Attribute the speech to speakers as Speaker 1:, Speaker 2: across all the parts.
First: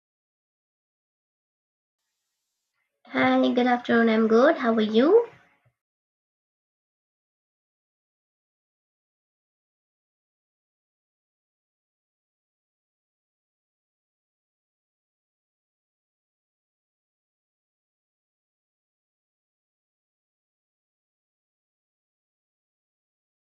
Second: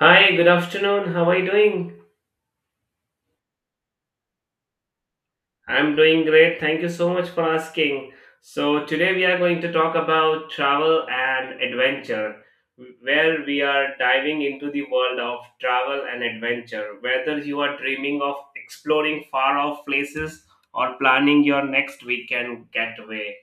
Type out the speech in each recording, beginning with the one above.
Speaker 1: Hi, good afternoon. How are you doing?
Speaker 2: Hi, good afternoon. I'm good. How are you?
Speaker 1: I'm doing great. Thank you so much for asking. So, today we are going to talk about travel and adventure, where we are diving into the world of travel and adventure. Whether you are dreaming of exploring far off places or planning your next weekend getaway,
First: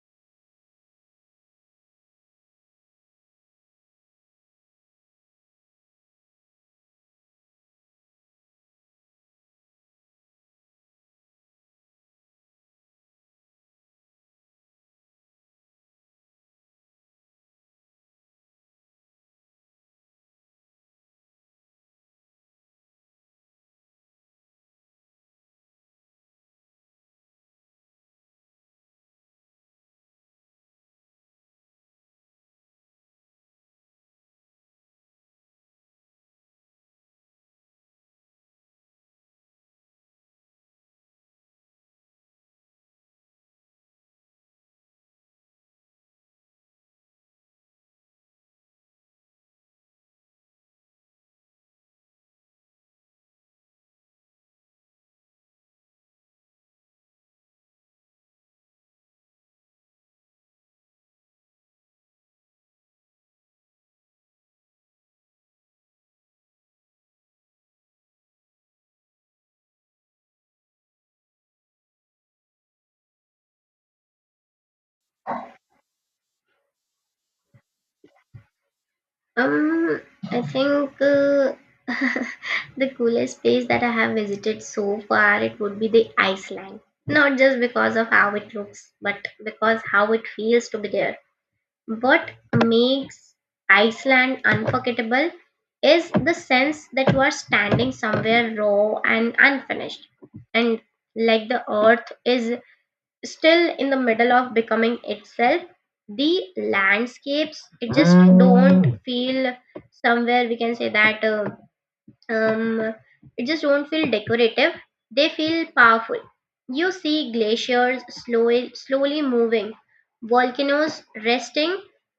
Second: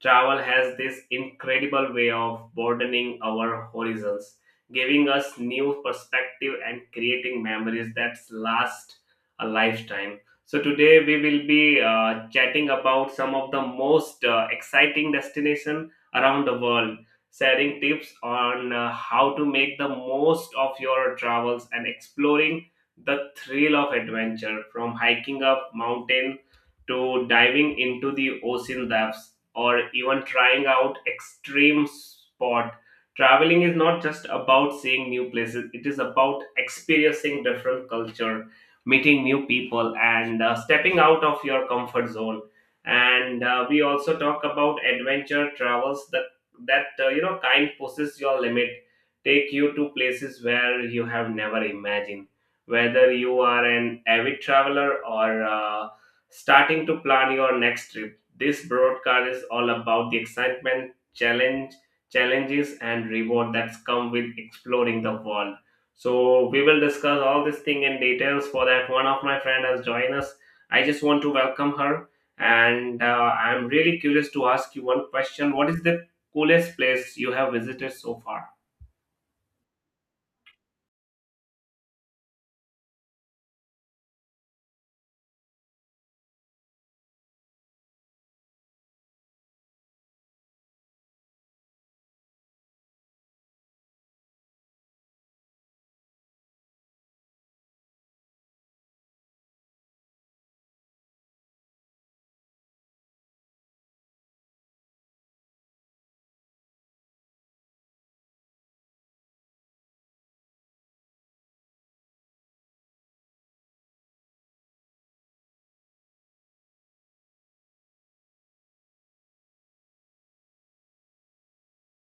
Speaker 1: travel has this incredible way of broadening our horizons, giving us new perspective and creating memories that last a lifetime. So, today we will be chatting about some of the most exciting destination around the world, sharing tips on how to make the most of your travels and exploring the thrill of adventure, from hiking up mountain to diving into the ocean depths, or even trying out extreme sport. Traveling is not just about seeing new places, it is about experiencing different culture, meeting new people and stepping out of your comfort zone. And we also talk about adventure travels that that kind pushes your limit, take you to places where you have never imagined. Whether you are an avid traveler or starting to plan your next trip, this broadcast is all about the excitement, challenges and reward that's come with exploring the world. So we will discuss all this thing in details. For that, one of my friend has joined us. I just want to welcome her, and I'm really curious to ask you one question. What is the coolest place you have visited so far?
Speaker 2: Um, I think the coolest place that I have visited so far it would be the Iceland. Not just because of how it looks, but because how it feels to be there. What makes Iceland unforgettable is the sense that you are standing somewhere raw and unfinished, and like the earth is still in the middle of becoming itself the landscapes it just don't feel somewhere we can say that um, it just won't feel decorative. They feel powerful. You see glaciers slowly, slowly moving, volcanoes resting,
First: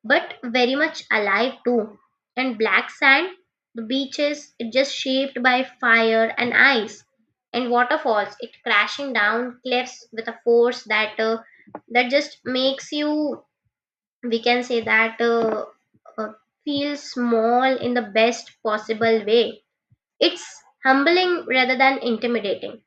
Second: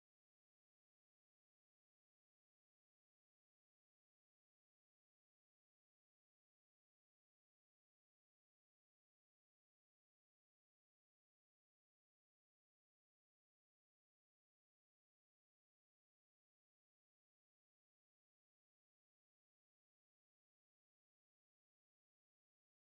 Speaker 2: but very much alive too. And black sand, the beaches, it just shaped by fire and ice, and waterfalls, it crashing down cliffs with a force that that just makes you, we can say that, uh, feel small in the best possible way. It's humbling rather than intimidating.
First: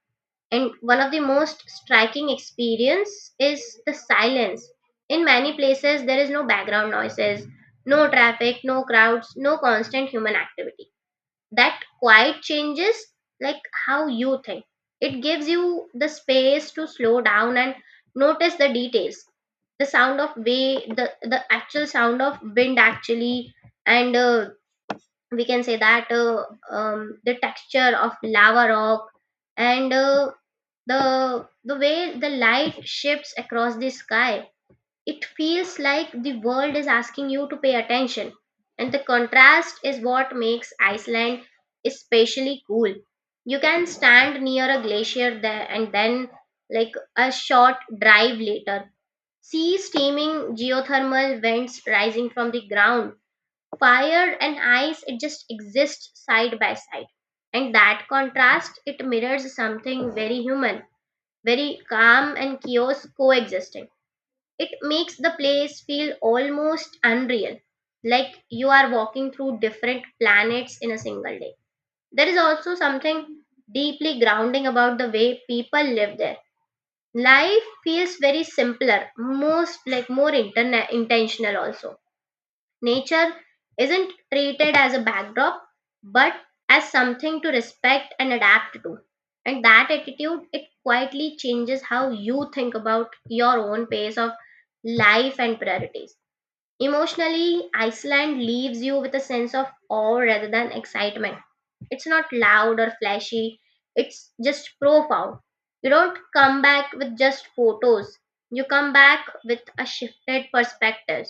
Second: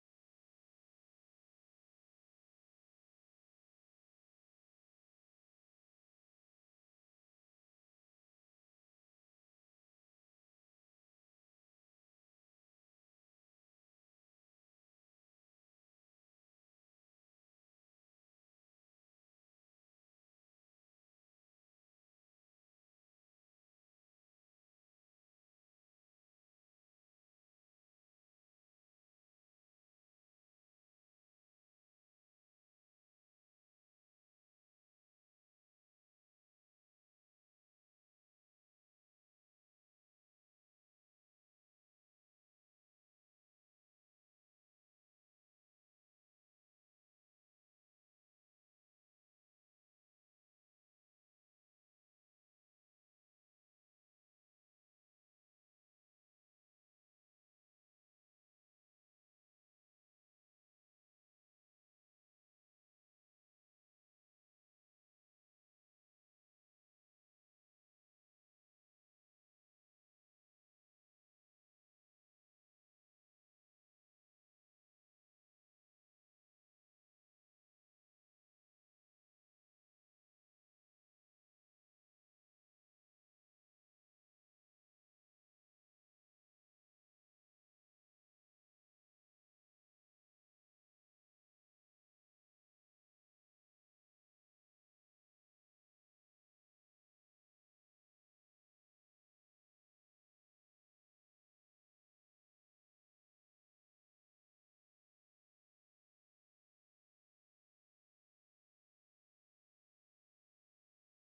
Speaker 2: And one of the most striking experience is the silence. In many places there is no background noises, no traffic, no crowds, no constant human activity. That quiet changes like how you think. It gives you the space to slow down and notice the details the sound of way the actual sound of wind actually and we can say that the texture of lava rock and the way the light shifts across the sky. It feels like the world is asking you to pay attention, and the contrast is what makes Iceland especially cool. You can stand near a glacier there and then like a short drive later see steaming geothermal vents rising from the ground. Fire and ice, it just exists side by side. And that contrast, it mirrors something very human, very calm and chaos coexisting. It makes the place feel almost unreal, like you are walking through different planets in a single day. There is also something deeply grounding about the way people live there. Life feels very simpler, most like more intentional also. Nature isn't treated as a backdrop but as something to respect and adapt to. And that attitude it quietly changes how you think about your own pace of life and priorities. Emotionally, Iceland leaves you with a sense of awe rather than excitement. It's not loud or flashy, it's just profound. You don't come back with just photos, you come back with a shifted perspective.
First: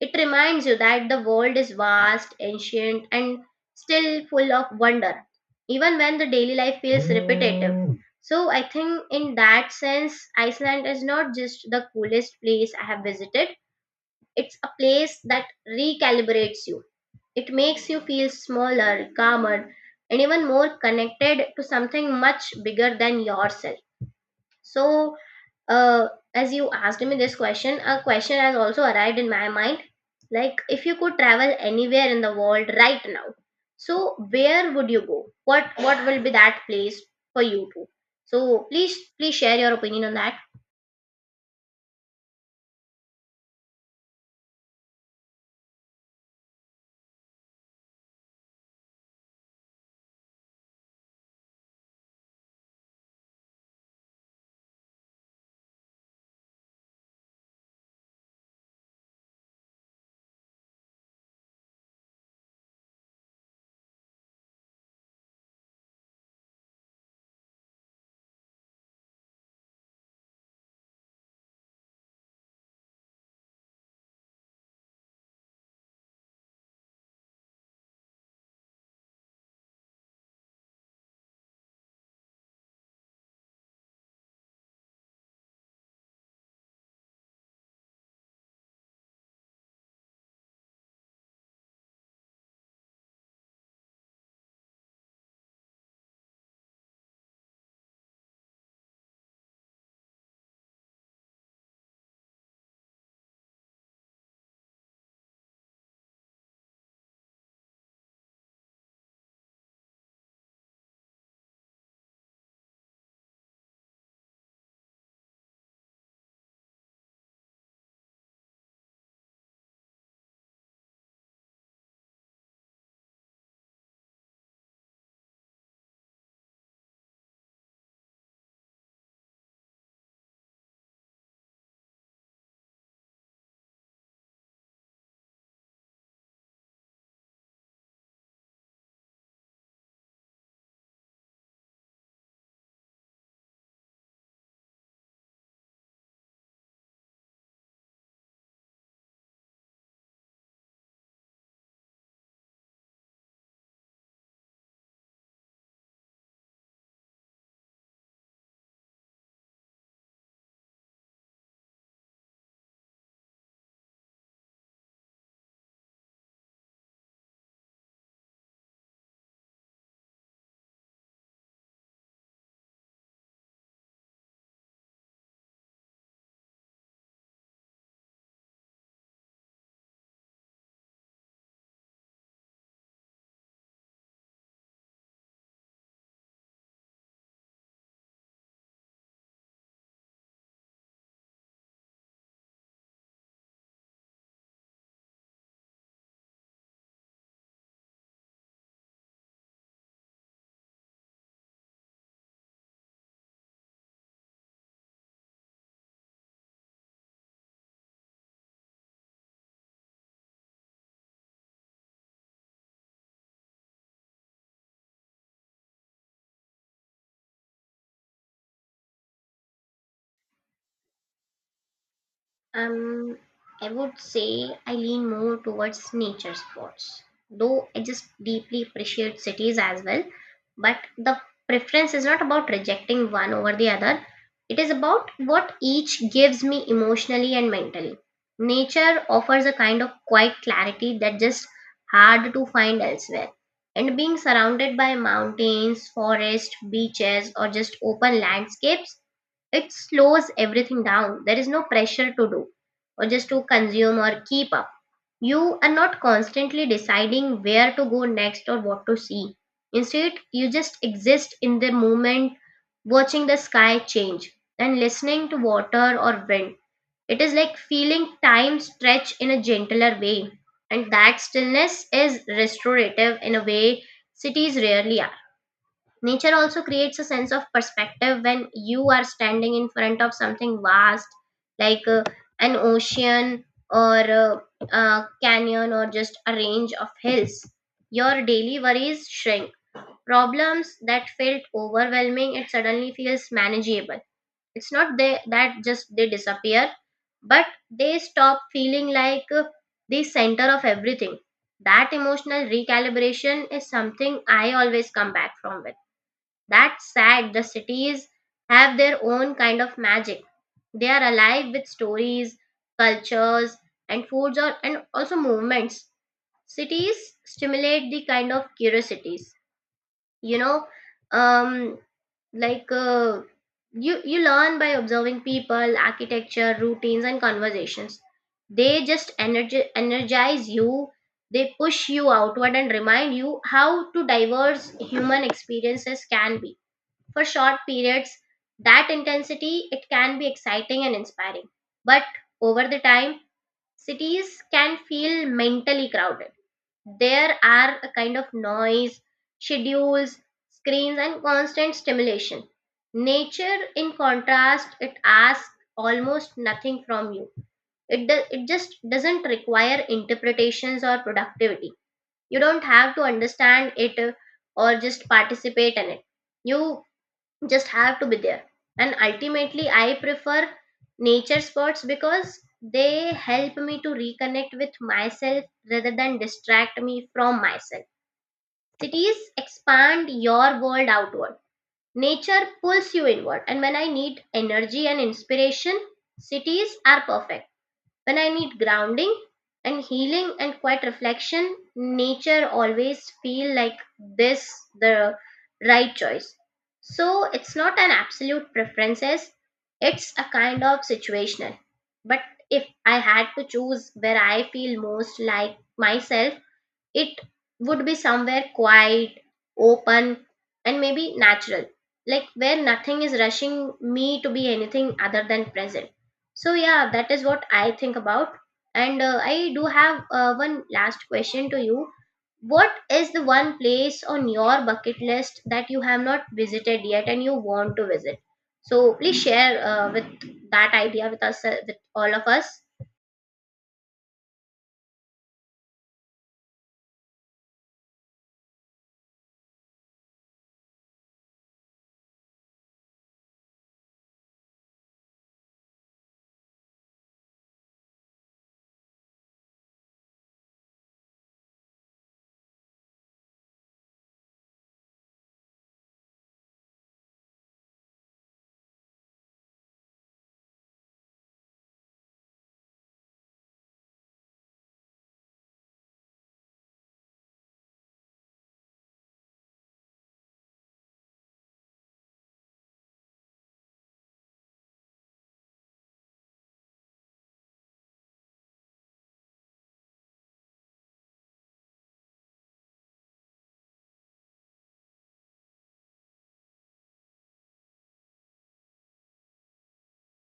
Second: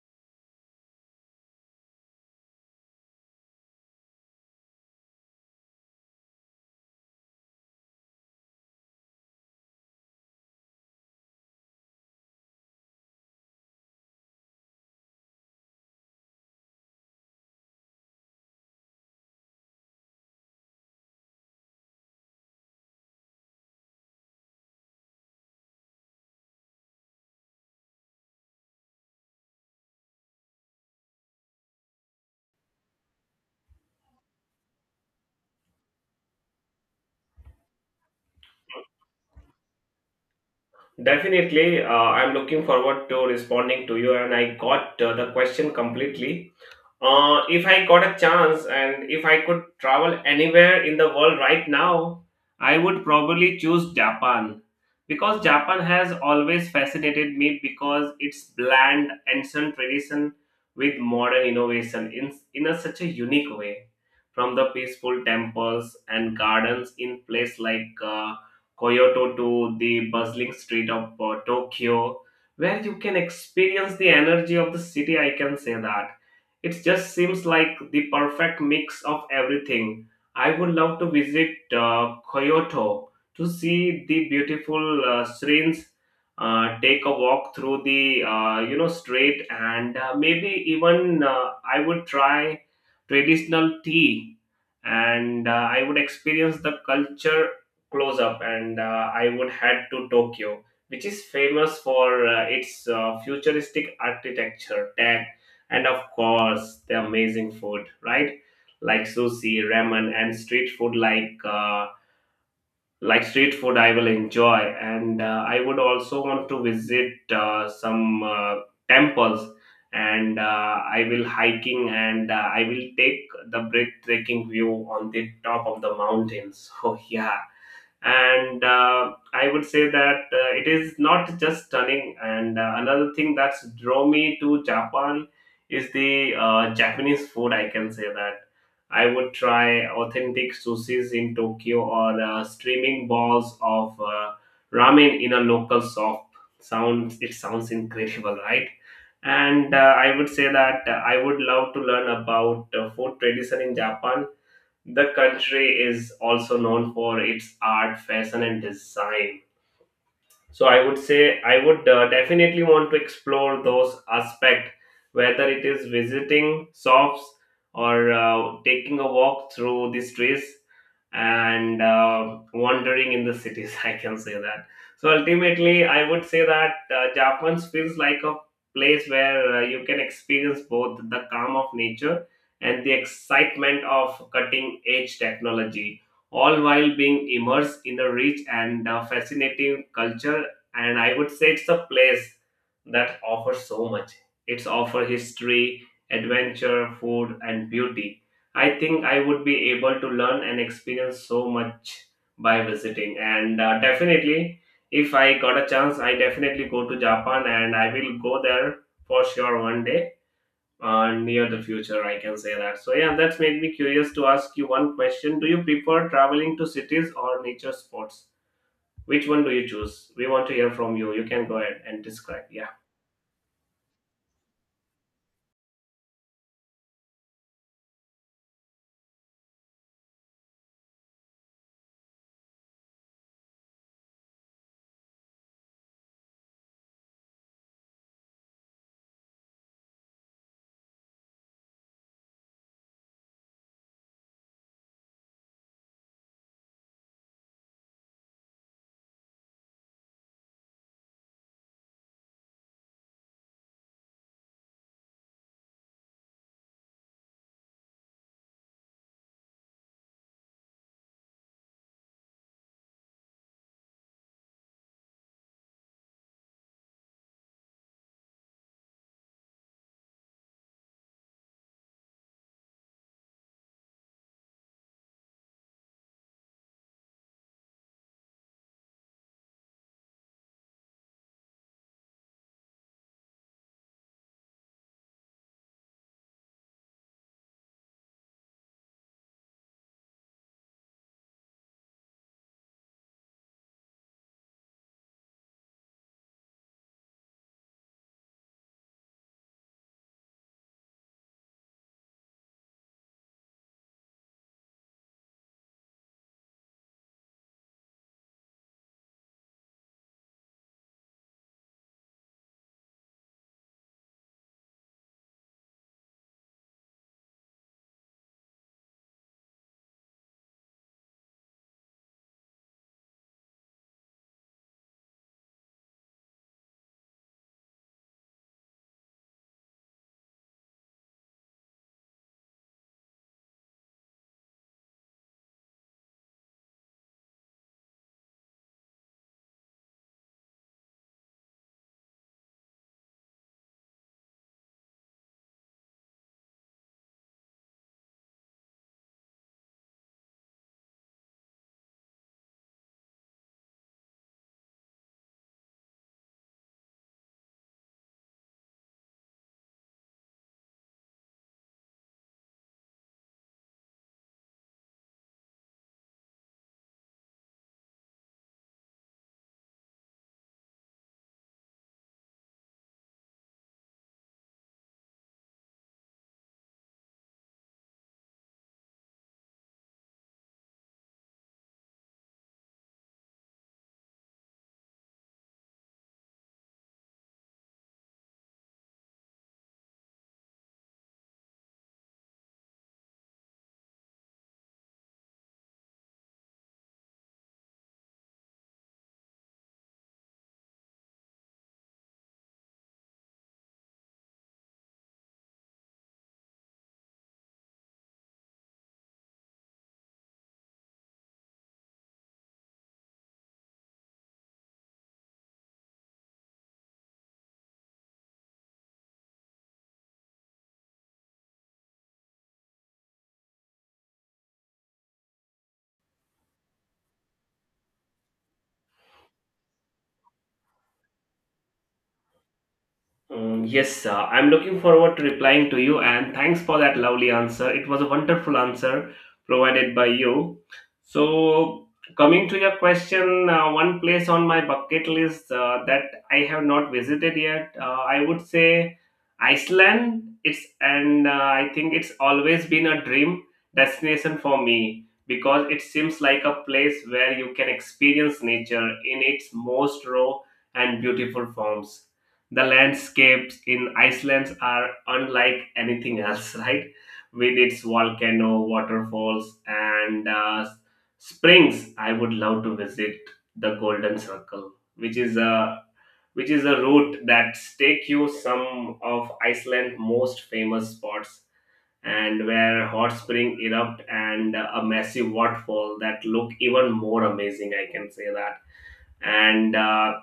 Speaker 2: It reminds you that the world is vast, ancient, and still full of wonder, even when the daily life feels repetitive. So, I think in that sense, Iceland is not just the coolest place I have visited, it's a place that recalibrates you. It makes you feel smaller, calmer, and even more connected to something much bigger than yourself. So, uh, as you asked me this question, a question has also arrived in my mind. Like, if you could travel anywhere in the world right now, so where would you go? What will be that place for you to? So please share your opinion on that.
Speaker 1: Definitely, I'm looking forward to responding to you, and I got the question completely. If I got a chance and if I could travel anywhere in the world right now, I would probably choose Japan, because Japan has always fascinated me because it's bland ancient tradition with modern innovation in such a unique way. From the peaceful temples and gardens in place like Kyoto, to the bustling street of Tokyo, where you can experience the energy of the city, I can say that it just seems like the perfect mix of everything. I would love to visit Kyoto to see the beautiful shrines, take a walk through the street, and maybe even I would try traditional tea, and I would experience the culture close up. And I would head to Tokyo, which is famous for its futuristic architecture, tech, and of course the amazing food, right? Like sushi, ramen, and street food like. Like street food I will enjoy. And I would also want to visit some temples, and I will hiking, and I will take the breathtaking view on the top of the mountains so yeah. And I would say that it is not just stunning. And another thing that's draw me to Japan is the Japanese food, I can say that. I would try authentic sushis in Tokyo, or streaming balls of ramen in a local shop. Sounds it sounds incredible, right? And I would say that I would love to learn about food tradition in Japan. The country is also known for its art, fashion, and design. So I would say I would definitely want to explore those aspects, whether it is visiting shops or taking a walk through the streets and wandering in the cities I can say that. So ultimately I would say that Japan feels like a place where you can experience both the calm of nature and the excitement of cutting edge technology, all while being immersed in a rich and fascinating culture. And I would say it's a place that offers so much. It's offer history, adventure, food and beauty. I think I would be able to learn and experience so much by visiting. And definitely, if I got a chance, I definitely go to Japan, and I will go there for sure one day, near the future, I can say that. So yeah, that's made me curious to ask you one question. Do you prefer traveling to cities or nature spots? Which one do you choose? We want to hear from you. You can go ahead and describe. Yeah.
Speaker 2: Um, I would say I lean more towards nature sports, though I just deeply appreciate cities as well. But the preference is not about rejecting one over the other, it is about what each gives me emotionally and mentally. Nature offers a kind of quiet clarity that just hard to find elsewhere. And being surrounded by mountains, forests, beaches, or just open landscapes it slows everything down. There is no pressure to do or just to consume or keep up. You are not constantly deciding where to go next or what to see. Instead, you just exist in the moment, watching the sky change and listening to water or wind. It is like feeling time stretch in a gentler way. And that stillness is restorative in a way cities rarely are. Nature also creates a sense of perspective when you are standing in front of something vast like an ocean or a canyon or just a range of hills. Your daily worries shrink. Problems that felt overwhelming, it suddenly feels manageable. It's not they, that just they disappear, but they stop feeling like the center of everything. That emotional recalibration is something I always come back from with that's sad. The cities have their own kind of magic. They are alive with stories, cultures, and foods, or, and also movements. Cities stimulate the kind of curiosities. You know, um, like you learn by observing people, architecture, routines, and conversations. They just energize you. They push you outward and remind you how to diverse human experiences can be for short periods. That intensity it can be exciting and inspiring, but over the time cities can feel mentally crowded. There are a kind of noise, schedules, screens and constant stimulation. Nature in contrast it asks almost nothing from you. It just doesn't require interpretations or productivity. You don't have to understand it or just participate in it. You just have to be there. And ultimately I prefer nature spots because they help me to reconnect with myself rather than distract me from myself. Cities expand your world outward, nature pulls you inward. And when I need energy and inspiration, cities are perfect. When I need grounding and healing and quiet reflection, nature always feel like this the right choice. So it's not an absolute preferences, it's a kind of situational. But if I had to choose where I feel most like myself, it would be somewhere quiet, open, and maybe natural, like where nothing is rushing me to be anything other than present. So yeah, that is what I think about. And I do have one last question to you. What is the one place on your bucket list that you have not visited yet and you want to visit? So please share with that idea with us with all of us.
Speaker 1: Mm, yes, I'm looking forward to replying to you, and thanks for that lovely answer. It was a wonderful answer provided by you. So, coming to your question, one place on my bucket list that I have not visited yet, I would say Iceland. It's, and I think it's always been a dream destination for me, because it seems like a place where you can experience nature in its most raw and beautiful forms. The landscapes in Iceland are unlike anything else, right? With its volcano, waterfalls, and springs, I would love to visit the Golden Circle, which is a route that takes you some of Iceland's most famous spots, and where hot spring erupt, and a massive waterfall that look even more amazing, I can say that. And.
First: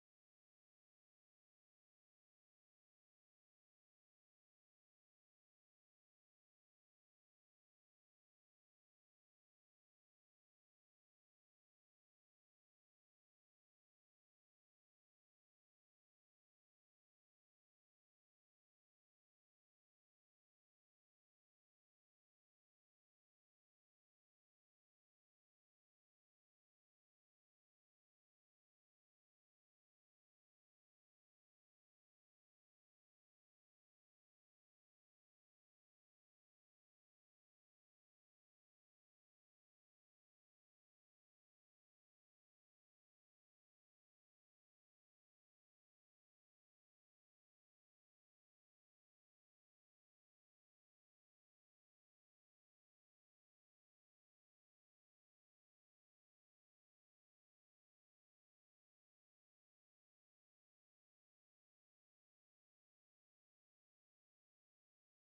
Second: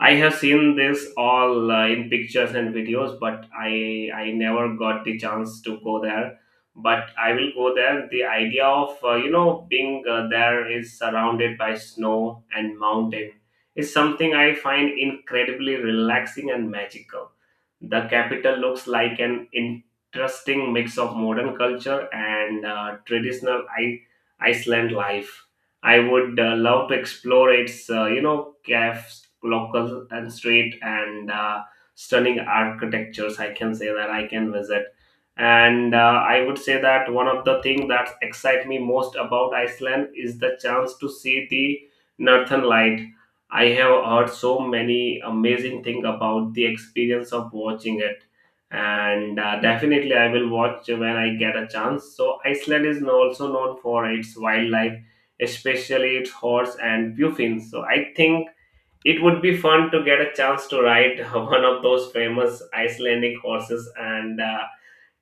Speaker 1: I have seen this all in pictures and videos, but I never got the chance to go there. But I will go there. The idea of being there is surrounded by snow and mountain is something I find incredibly relaxing and magical. The capital looks like an interesting mix of modern culture and traditional Iceland life. I would love to explore its, cafes, local and street, and stunning architectures, I can say that I can visit. And I would say that one of the things that excite me most about Iceland is the chance to see the Northern Light. I have heard so many amazing things about the experience of watching it, and definitely I will watch when I get a chance. So Iceland is also known for its wildlife, especially its horse and puffins. So I think it would be fun to get a chance to ride one of those famous Icelandic horses, and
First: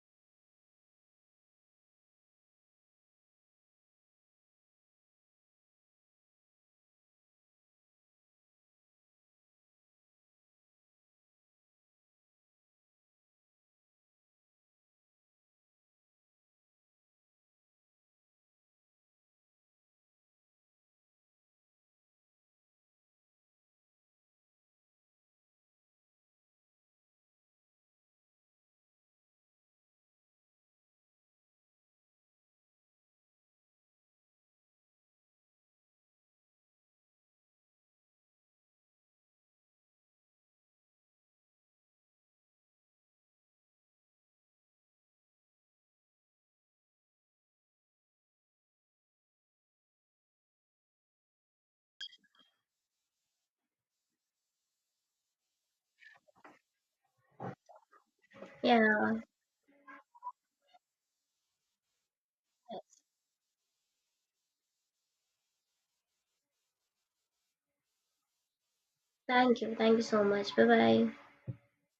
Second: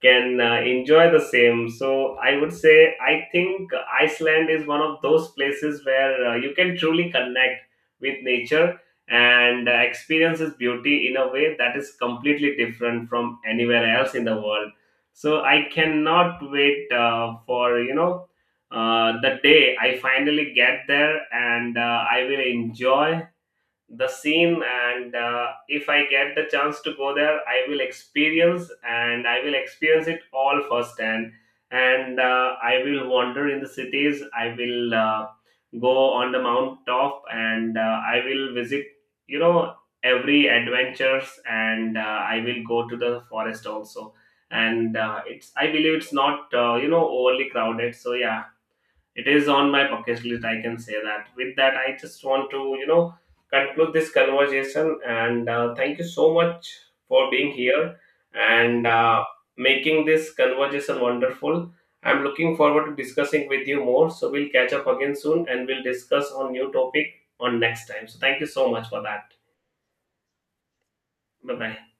Speaker 1: can enjoy the same. So I would say I think Iceland is one of those places where you can truly connect with nature and experience its beauty in a way that is completely different from anywhere else in the world. So I cannot wait for you know. The day I finally get there, and I will enjoy the scene. And if I get the chance to go there, I will experience, and I will experience it all firsthand. And I will wander in the cities, I will go on the mountaintop, and I will visit you know every adventures. And I will go to the forest also. And it's, I believe it's not overly crowded, so yeah, it is on my bucket list, I can say that. With that, I just want to conclude this conversation and thank you so much for being here and
Speaker 2: Yeah,
Speaker 1: making this conversation wonderful. I'm looking forward to discussing with you more, so we'll catch up again soon and we'll discuss on new topic on next time. So thank you so much for that.
Speaker 2: thank you, thank you so much. Bye bye.
Speaker 1: Bye bye.